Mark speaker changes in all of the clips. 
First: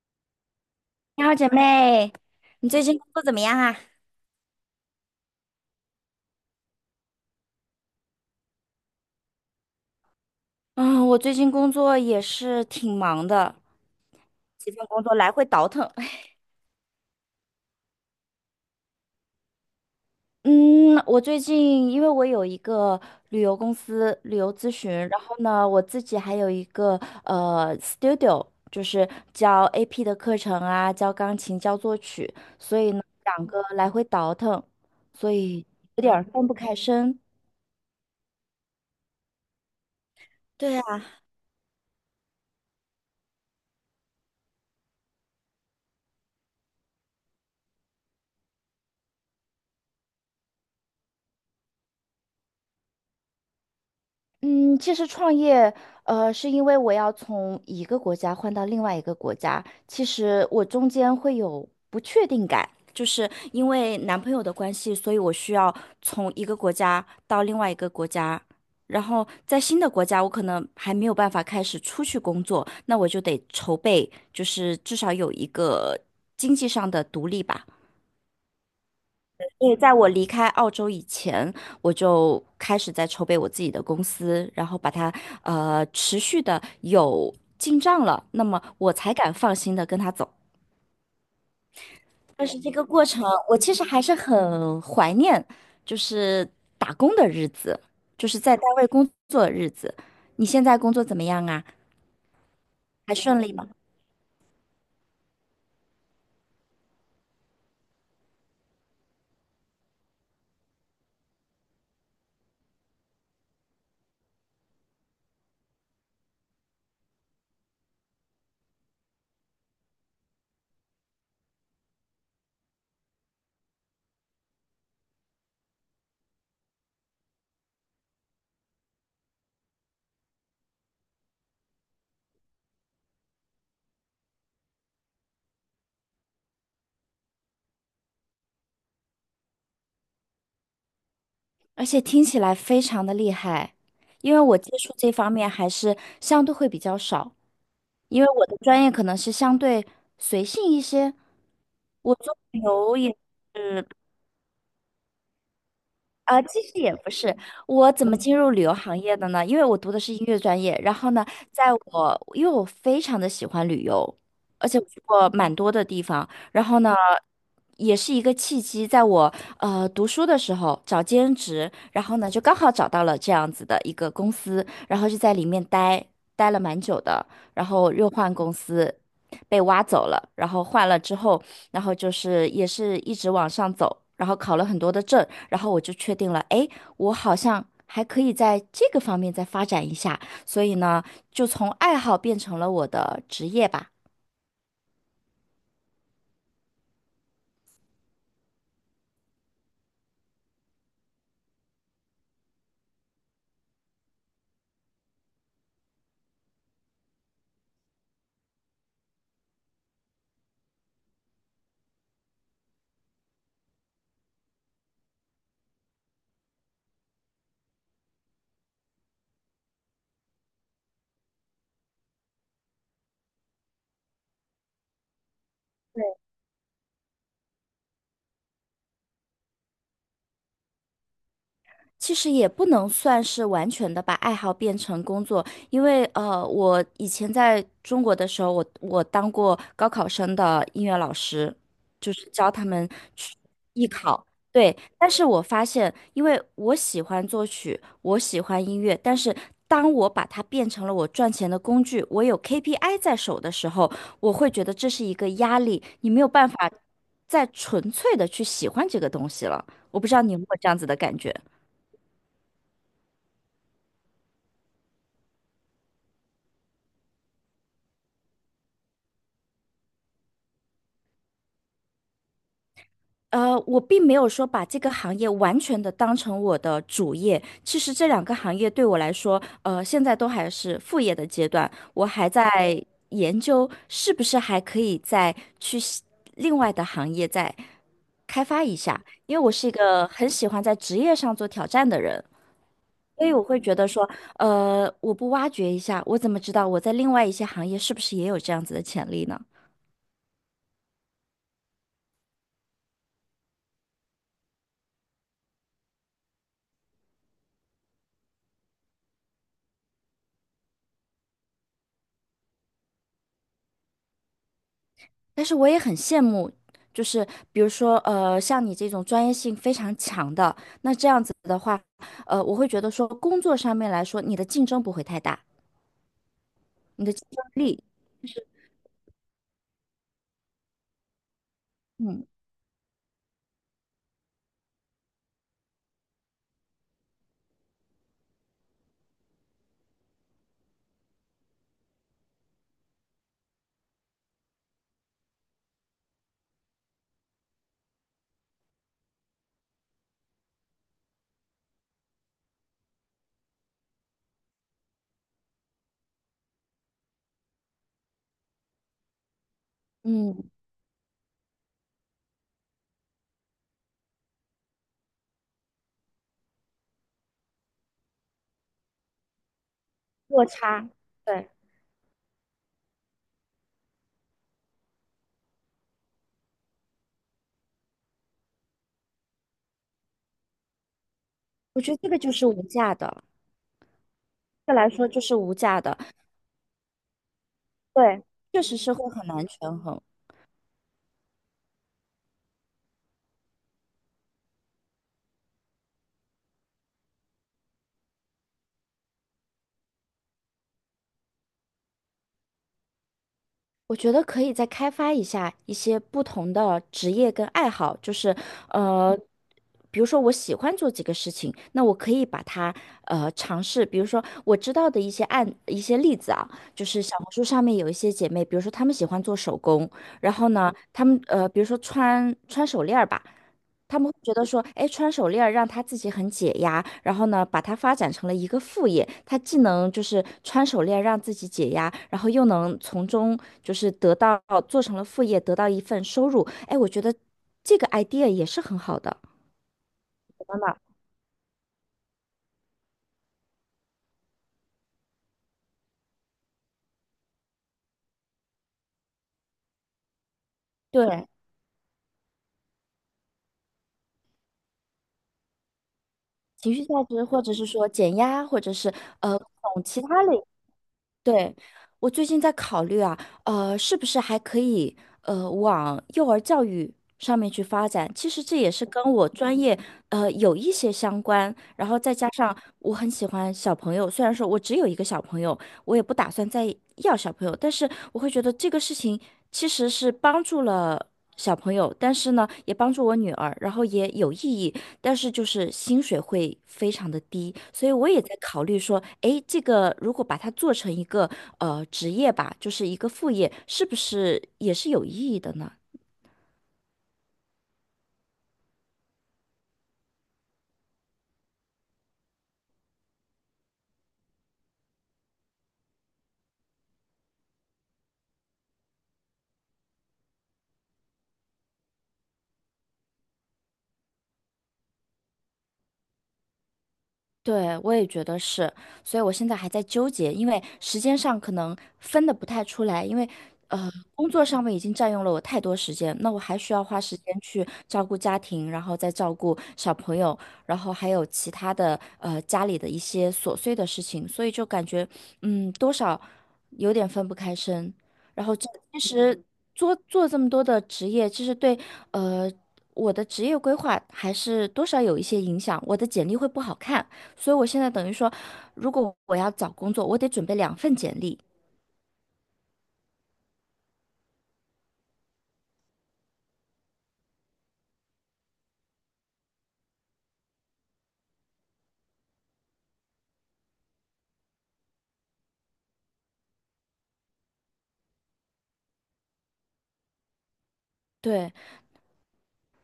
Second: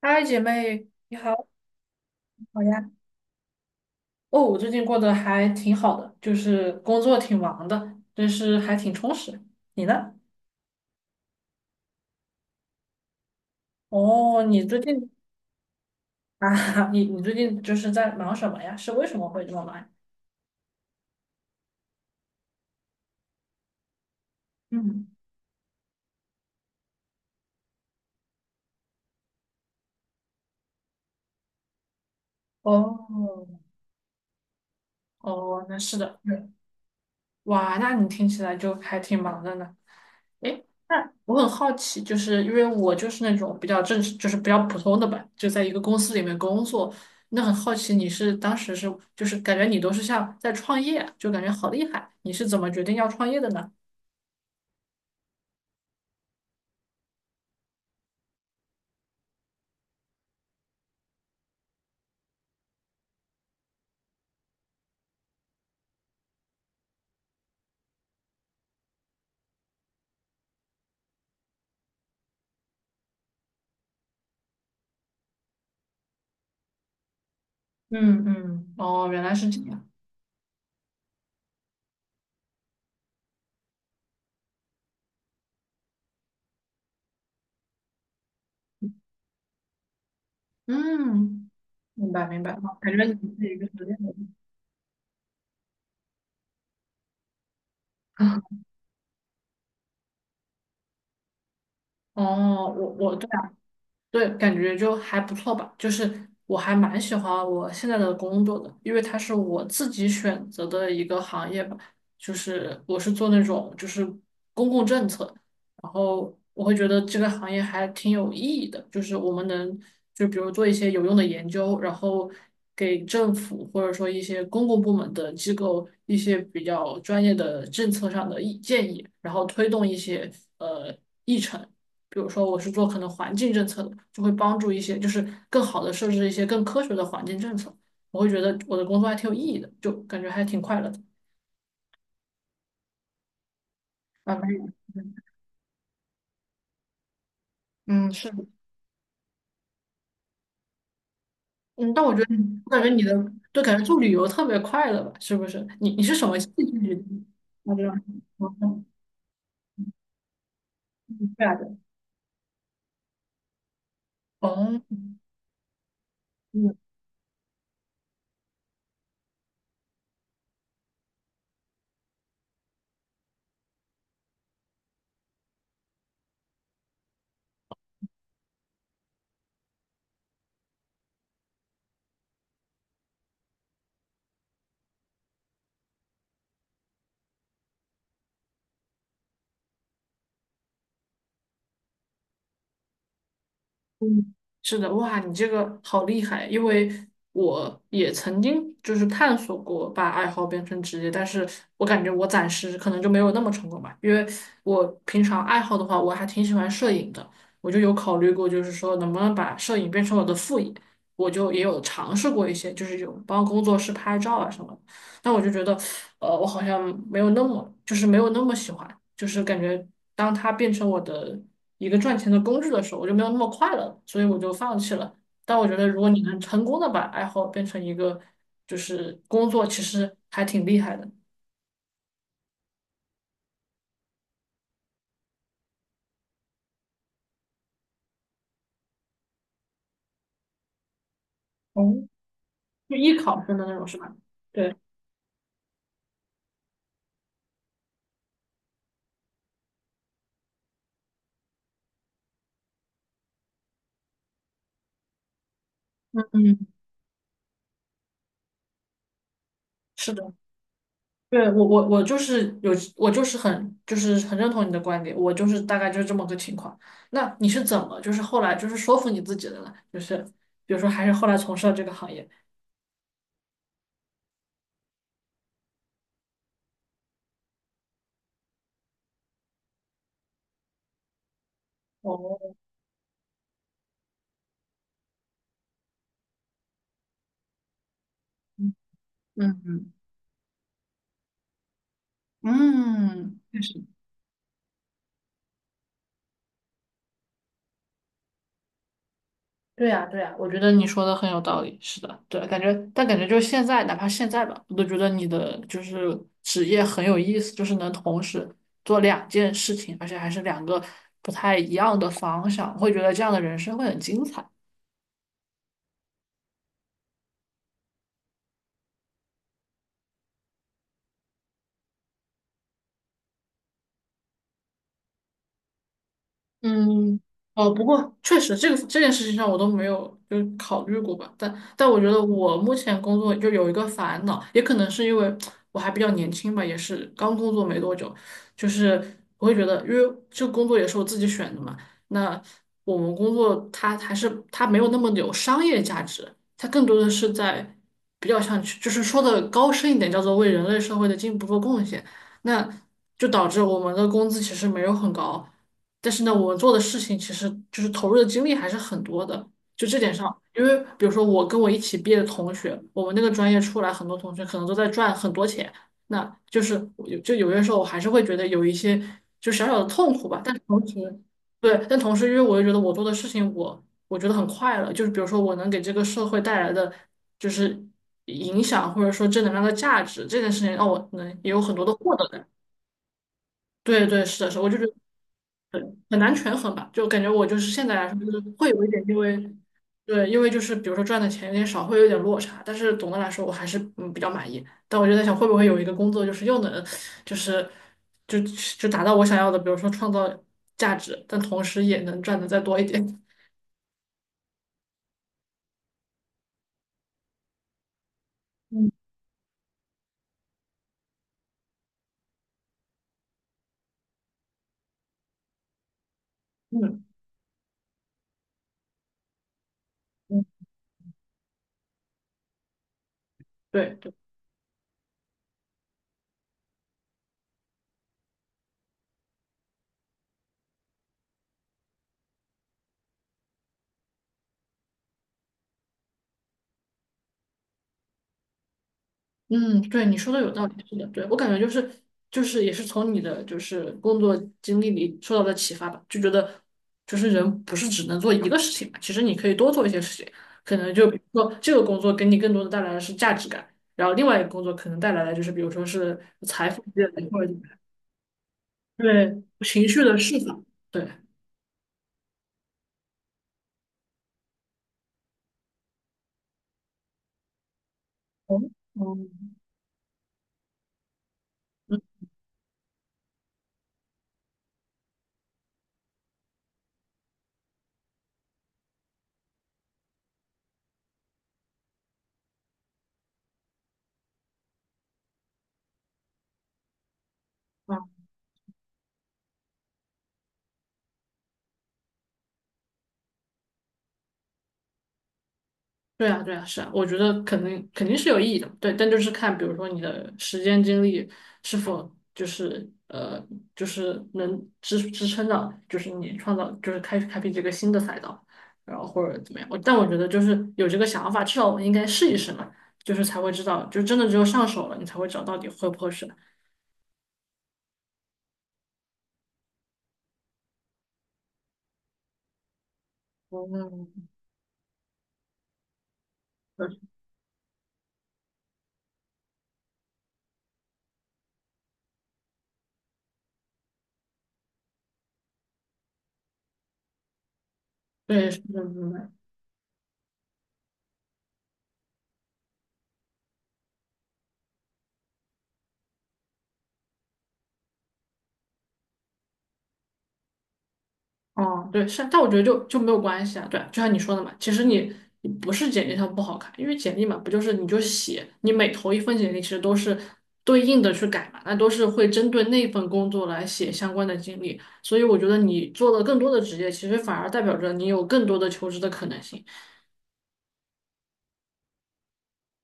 Speaker 1: 嗨，姐妹，你
Speaker 2: 你好，
Speaker 1: 好，
Speaker 2: 姐妹，
Speaker 1: 你好
Speaker 2: 你最
Speaker 1: 呀。
Speaker 2: 近工作怎么样啊？
Speaker 1: 哦，我最近过得还挺好的，就是工作挺忙的，但是还挺充实。你呢？
Speaker 2: 嗯，我最近工作也是挺忙的，
Speaker 1: 哦，你
Speaker 2: 几
Speaker 1: 最
Speaker 2: 份工
Speaker 1: 近
Speaker 2: 作来回倒腾。
Speaker 1: 啊。你最近就是在忙什么呀？是为什么会这么忙呀？
Speaker 2: 嗯，我最近因为我有一个旅游公司旅游咨询，
Speaker 1: 嗯，
Speaker 2: 然后呢，我自己还有一个studio，就是教 AP 的课程啊，教钢琴，教作曲，所以
Speaker 1: 哦，
Speaker 2: 呢，两个来回倒腾，所
Speaker 1: 哦，
Speaker 2: 以
Speaker 1: 那是
Speaker 2: 有点
Speaker 1: 的，
Speaker 2: 儿
Speaker 1: 对。
Speaker 2: 分不开身。
Speaker 1: 哇，那你听起来就还挺忙的呢。诶，
Speaker 2: 对。
Speaker 1: 那我很好奇，就是因为我就是那种比较正式，就是比较普通的吧，就在一个公司里面工作。那很好奇，你是当时是就是感觉你都是像在创业，就感觉好厉害。你是怎么决定要创业的呢？
Speaker 2: 嗯，其实创业，是因为我要从一个国家换到另外一个国家，其实我中间会有不确定感，就是因为男朋友的关系，所以我需要从一个国家到另外一个国家，然后在新的国家，我可能还没有办法开始出去工作，那我就得筹备，就是至少有一个经济上的独立吧。
Speaker 1: 嗯嗯哦，原来是这
Speaker 2: 因为
Speaker 1: 样。
Speaker 2: 在我离开澳洲以前，我就开始在筹备我自己的公司，然后把它持续的有进账了，那么我才敢放心的跟他走。
Speaker 1: 嗯，明白明
Speaker 2: 但
Speaker 1: 白，
Speaker 2: 是这个
Speaker 1: 感觉
Speaker 2: 过
Speaker 1: 你
Speaker 2: 程，
Speaker 1: 自己就是
Speaker 2: 我
Speaker 1: 一个
Speaker 2: 其实
Speaker 1: 很厉害
Speaker 2: 还
Speaker 1: 的
Speaker 2: 是
Speaker 1: 人。
Speaker 2: 很怀念，就是打工的日子，就是在 单位工作的日子。你现在工作怎么样啊？
Speaker 1: 哦，我
Speaker 2: 还
Speaker 1: 我对
Speaker 2: 顺利吗？
Speaker 1: 对，感觉就还不错吧。就是我还蛮喜欢我现在的工作的，因为它是我自己选择的一个行业吧。就是我是做那种就是公共政策，然后我会觉得这个行业还挺有意义的。就是我们能就比如做一些有用的研究，然后给政府或者说一些公共部门的机构一些比较专业的政策上的意建议，然后推动一些呃议程。比如说我是做可能环境政策的，就会帮助一些，就是更好的设置一些更科学的环境政策。我会觉得我的工作还挺有意义的，就感觉还挺快乐的。
Speaker 2: 而且听起来非常的厉害，因
Speaker 1: 慢
Speaker 2: 为
Speaker 1: 慢，
Speaker 2: 我接触这方面还是相对会比较少。
Speaker 1: 嗯，
Speaker 2: 因为
Speaker 1: 是的。
Speaker 2: 我的专业可能是相对随性一些，
Speaker 1: 嗯，但我
Speaker 2: 我
Speaker 1: 觉得
Speaker 2: 做
Speaker 1: 你，
Speaker 2: 旅
Speaker 1: 我感觉
Speaker 2: 游
Speaker 1: 你
Speaker 2: 也
Speaker 1: 的，就感觉
Speaker 2: 是
Speaker 1: 做旅游特别快乐吧，是不是？你是什么
Speaker 2: 啊，
Speaker 1: 兴
Speaker 2: 其实
Speaker 1: 趣决
Speaker 2: 也不
Speaker 1: 定？
Speaker 2: 是，
Speaker 1: 那就
Speaker 2: 我
Speaker 1: 让
Speaker 2: 怎么进入
Speaker 1: 我
Speaker 2: 旅游行业的呢？因为我读的是音乐专业，然后呢，
Speaker 1: 对啊对，
Speaker 2: 在我我非常的喜欢旅游，而且
Speaker 1: 哦，
Speaker 2: 我去过蛮多的地方，然
Speaker 1: 嗯
Speaker 2: 后呢，也是一个契机，在我读书的时候找兼职，然后呢就刚好找到了这样子的一个公司，然后就在里面待了蛮久的，然后又换公司，被挖走了，然后换了之后，然后就是也是一直往上走，然后考了很多的证，然后我就确定了，哎，我好像还可以在这个方面再发展一下，所以呢，就从爱好变成了我的职业吧。
Speaker 1: 嗯，是的。哇，你这个好厉害！因为我也曾经就是探索过把爱好变成职业，但是我感觉我暂时可能就没有那么成功吧。因为我平常爱好的话，我还挺喜欢摄影的，我就有考虑过，就是说能不能把摄影变成我的副业。我就也有尝试过一些，就是有帮工作室拍照啊什么的，但我就觉得，我好像没有那么，就是没有那么喜欢，就是感觉当它变成我的一个赚钱的工具的时候，我就没有那么快乐，所以我就放弃了。但我觉得，如果你能成功的把爱好变成一个就是工作，其实还挺厉害的。
Speaker 2: 其实也不能算是完全的把爱好变成工作，因为我以前在中国的时候，我当过高考生的音乐老师，
Speaker 1: 哦，
Speaker 2: 就是教他们
Speaker 1: 就艺
Speaker 2: 去
Speaker 1: 考生的那种，
Speaker 2: 艺
Speaker 1: 是吧？
Speaker 2: 考。
Speaker 1: 对。
Speaker 2: 对，但是我发现，因为我喜欢作曲，我喜欢音乐，但是当我把它变成了我赚钱的工具，我有 KPI 在手的时候，我会觉得这是一个压力，你没有办
Speaker 1: 嗯，
Speaker 2: 法再纯粹的去喜欢这个东西了。我不
Speaker 1: 是
Speaker 2: 知道
Speaker 1: 的。
Speaker 2: 你有没有这样子的感觉。
Speaker 1: 对，我就是有，我就是很认同你的观点，我就是大概就是这么个情况。那你是怎么就是后来就是说服你自己的呢？就是比如说还是后来从事了这个行业。
Speaker 2: 呃，我并没有说把这个行业完全的当成我的主业。其实这两个行业对我来说，现在都还是副业的阶段，我还
Speaker 1: 哦，
Speaker 2: 在研究是不是还可以再去西另外的行业再开发
Speaker 1: 嗯
Speaker 2: 一下，因为我是一
Speaker 1: 嗯
Speaker 2: 个很喜欢在职业上做挑战的人，所以
Speaker 1: 嗯，
Speaker 2: 我会
Speaker 1: 确
Speaker 2: 觉
Speaker 1: 实。
Speaker 2: 得说，我不挖掘一下，我怎么知道我在另外一些行业是不是也有这样子的潜力呢？
Speaker 1: 对呀，对呀，我觉得你说的很有道理。是的，对，感觉，但感觉就是现在，哪怕现在吧，我都觉得你的就是职业很有意思，就是能同时做两件事情，而且还是两个不太一样的方向，会觉得这样的人生会很精彩。
Speaker 2: 但是我也很羡慕，就是比如说，像你这种专业性非常强的，那这样子的话，我会觉得说，工作上面来说，你的竞争不会太大，你的
Speaker 1: 嗯，
Speaker 2: 竞争
Speaker 1: 哦，
Speaker 2: 力，
Speaker 1: 不过确实这个这件事情上我都没有就考虑过吧，但我觉得
Speaker 2: 嗯。
Speaker 1: 我目前工作就有一个烦恼，也可能是因为我还比较年轻吧，也是刚工作没多久，就是我会觉得，因为这个工作也是我自己选的嘛，那我们工作它还是它没有那么有商业价值，它更多的是在比较像就是说的高深一点，叫做为人类社会的进步做贡献，那就导致我们的工资其实没有很高。但是呢，我们做的事情其实就是投入的精力还是很多的。就这点上，
Speaker 2: 嗯，
Speaker 1: 因为比如说我跟我一起毕业的同学，我们那个专业出来很多同学可能都在赚很多钱，那就是我有就有些时候我还是会觉得有一些就小小的痛苦吧。
Speaker 2: 落
Speaker 1: 但是同
Speaker 2: 差，
Speaker 1: 时，
Speaker 2: 对，
Speaker 1: 对，但同时因为我又觉得我做的事情我觉得很快乐，就是比如说我能给这个社会带来的就是影响或者说正能量的价值这件事情，让我能也有很
Speaker 2: 我
Speaker 1: 多
Speaker 2: 觉
Speaker 1: 的
Speaker 2: 得这
Speaker 1: 获
Speaker 2: 个
Speaker 1: 得
Speaker 2: 就
Speaker 1: 感。
Speaker 2: 是无价的，
Speaker 1: 对对，是的，是的，我
Speaker 2: 这
Speaker 1: 就觉
Speaker 2: 来
Speaker 1: 得。
Speaker 2: 说就是无价的。
Speaker 1: 很很难权衡吧，就感觉我就是现在来说，
Speaker 2: 对，
Speaker 1: 就是
Speaker 2: 确
Speaker 1: 会
Speaker 2: 实
Speaker 1: 有一
Speaker 2: 是
Speaker 1: 点，
Speaker 2: 会
Speaker 1: 因
Speaker 2: 很
Speaker 1: 为
Speaker 2: 难权衡。
Speaker 1: 对，因为就是比如说赚的钱有点少，会有点落差，但是总的来说我还是比较满意。但我就在想，会不会有一个工作，就是又能就是就就达到我想要的，比如说创造价值，但同时也能赚的再多一点。
Speaker 2: 我觉得可以再开发一下一些不同的职业跟爱好，就是
Speaker 1: 嗯
Speaker 2: 呃，比如说我喜欢做几个事情，那我可以把它尝试，比如说我知道的一些例子啊，就是
Speaker 1: 嗯
Speaker 2: 小红书上面有一些姐妹，比如说她们喜欢做手工，然
Speaker 1: 嗯，
Speaker 2: 后呢，她们比如说穿手链儿吧。
Speaker 1: 对。
Speaker 2: 他们会觉得说，哎，穿手链儿让他自己很解压，然后呢，把它发展成了一个副业。他既能就是穿手链让自己解压，然后又能从中就是得到，做成了副业，得到一份收入。哎，我觉得这个 idea 也是很好的。
Speaker 1: 嗯，对，你说的有
Speaker 2: 真
Speaker 1: 道
Speaker 2: 的。
Speaker 1: 理，是的，对，我感觉就是也是从你的就是工作经历里受到的启发吧，就觉得就是人不是只能做一个事情嘛，其实你可以多做一些事情，可能就比
Speaker 2: 对，
Speaker 1: 如说这个工作给你更多的带来的是价值感，然后另外一个工作可能带来的就是比如说是财
Speaker 2: 情
Speaker 1: 富
Speaker 2: 绪
Speaker 1: 积
Speaker 2: 价值，
Speaker 1: 累
Speaker 2: 或
Speaker 1: 或者
Speaker 2: 者是说减压，或者是
Speaker 1: 对
Speaker 2: 从
Speaker 1: 情
Speaker 2: 其
Speaker 1: 绪的
Speaker 2: 他
Speaker 1: 释
Speaker 2: 类。
Speaker 1: 放，对，
Speaker 2: 对，我最近在考虑啊，是不是还可以往幼儿教育上面去发展？其实这
Speaker 1: 哦，
Speaker 2: 也是跟我
Speaker 1: 嗯，
Speaker 2: 专业有一些相关，然后再
Speaker 1: 嗯，
Speaker 2: 加上我很喜欢小朋友，虽然说我只有一个小朋友，我也不打算再要小朋友，但是我会觉得这个事情其实是帮助了小朋友，但是呢，也帮助我女儿，然后也有意义，但是就是薪水会非常的低，所以我也在考虑说，诶，这个如果把它做成一个职业吧，就是一个副业，是不是也是有意义的呢？
Speaker 1: 对啊，对啊，是啊，我觉得肯定肯定是有意义的，对，但就是看，比如说你的时间精力是否就是就是能支撑到，就是你创造，就是开辟这个新的赛道，然后或者怎么样。但我觉得就是有这个想法，至少我们应该试一试嘛，就是才会知道，就真的只有上手了，你才会知道到底合不合适。
Speaker 2: 对，我也觉得是，所以我现在还在纠结，因为时间上可能分的不太出来，因为
Speaker 1: 嗯，
Speaker 2: 工作上面已经占用了我太多时间，那我还需要
Speaker 1: 对，
Speaker 2: 花时间去照顾家庭，然后再照顾小朋友，然后还有其他的家里的一些琐碎的事情，所以就感觉多少有点分不开身。然
Speaker 1: 对，
Speaker 2: 后
Speaker 1: 是
Speaker 2: 这
Speaker 1: 的，
Speaker 2: 其
Speaker 1: 明白。
Speaker 2: 实做这么多的职业，其实对呃我的职业规划还是多少有一些影响，我的简历会不好看。所以我现在等于说，如果我要找工作，我得准备两份简历。
Speaker 1: 哦，对，是，但我觉得就没有关系啊。对啊，就像你说的嘛，其实你不是简历上不好看，因为简历嘛，不就是你就写，你每投一份简历，其实都是对应的去改嘛，那都是会针对那份工作来写相关的经历。所以我觉得你做了更多的职业，其实反而代表着你有更多的求职的可能性。
Speaker 2: 对。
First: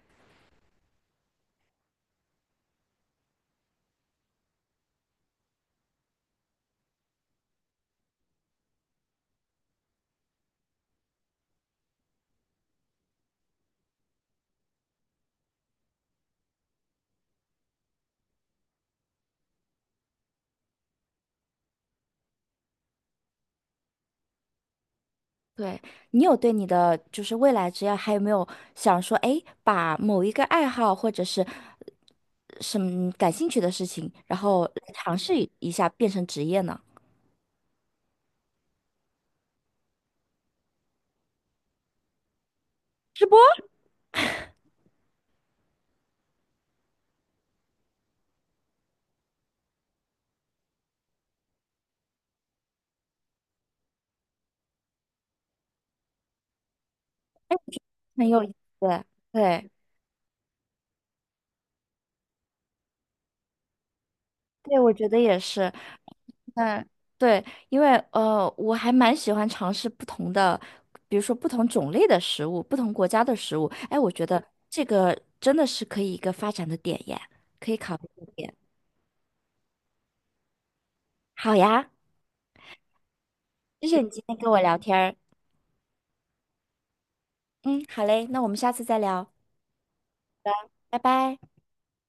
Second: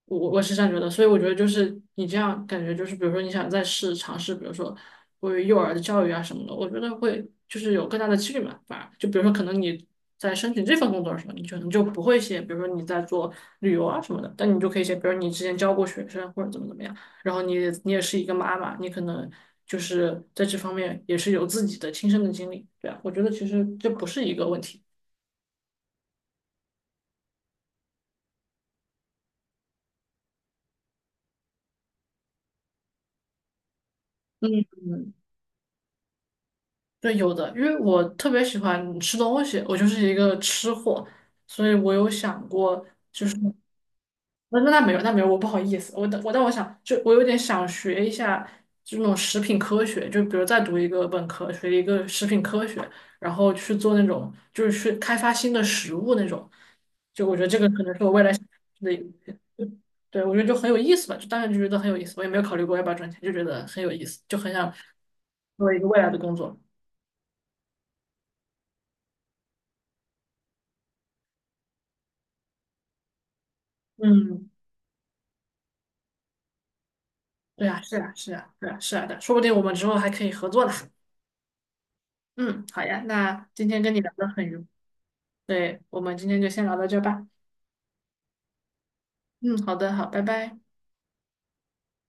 Speaker 1: 我是这样觉得，所以我觉得就是你这样感觉就是，比如说你想再尝试，比如说关于幼儿的教育啊什么的，我觉得会就是有更大的几率嘛，反而就比如说可能你在申请这份工作的时候，你可能就不会写，比如说你在做旅游啊什么的，但你就可以写，比如你之前教过学生或者怎么怎么样，然后你也是一个妈妈，你可能就是在这方面也是有自己的亲身的经历，对啊，我觉得其实这不是一个问题。
Speaker 2: 对，你有对你的就是未来职业还有没有想说，哎，把某一个爱好或者是什么感兴趣的事情，然后
Speaker 1: 嗯。
Speaker 2: 来尝试一下变成职业呢？
Speaker 1: 对，有的，因为我特别喜欢吃东西，我就是一个吃货，所以我有想过，
Speaker 2: 直播。
Speaker 1: 那那那没有，那没有，我不好意思，我但我但我想，就我有点想学一下这种食品科学，就比如再读一个本科，学一个食品科学，然后去做那种就是去开发新的食物那种，就我觉得这个可能是我未
Speaker 2: 很
Speaker 1: 来想
Speaker 2: 有意
Speaker 1: 的一
Speaker 2: 思。
Speaker 1: 个。
Speaker 2: 对。
Speaker 1: 对，我觉得就很有意思吧，就当时就觉得很有意思，我也没有考虑过要不要赚钱，就觉得很有意思，就很想
Speaker 2: 对，我觉得也
Speaker 1: 做
Speaker 2: 是。
Speaker 1: 一个未来的工作。
Speaker 2: 嗯，对，因为我还蛮喜欢尝试不同的，比如说不同种类的食物，不同国家的食物。哎，我觉得
Speaker 1: 嗯。
Speaker 2: 这个真的是可以一个发展的点耶，
Speaker 1: 对
Speaker 2: 可以
Speaker 1: 啊，是
Speaker 2: 考虑
Speaker 1: 啊，是
Speaker 2: 的
Speaker 1: 啊，
Speaker 2: 点。
Speaker 1: 是啊，是啊的，说不定我们之后还可以合作呢。
Speaker 2: 好呀，
Speaker 1: 嗯，好呀，那今天
Speaker 2: 谢
Speaker 1: 跟你
Speaker 2: 谢你
Speaker 1: 聊
Speaker 2: 今
Speaker 1: 得
Speaker 2: 天
Speaker 1: 很
Speaker 2: 跟我
Speaker 1: 愉，
Speaker 2: 聊天儿。
Speaker 1: 对，我们今天就先聊到这儿吧。
Speaker 2: 嗯，好嘞，那我们下次再聊，
Speaker 1: 嗯，好的，好，拜拜。
Speaker 2: 拜拜。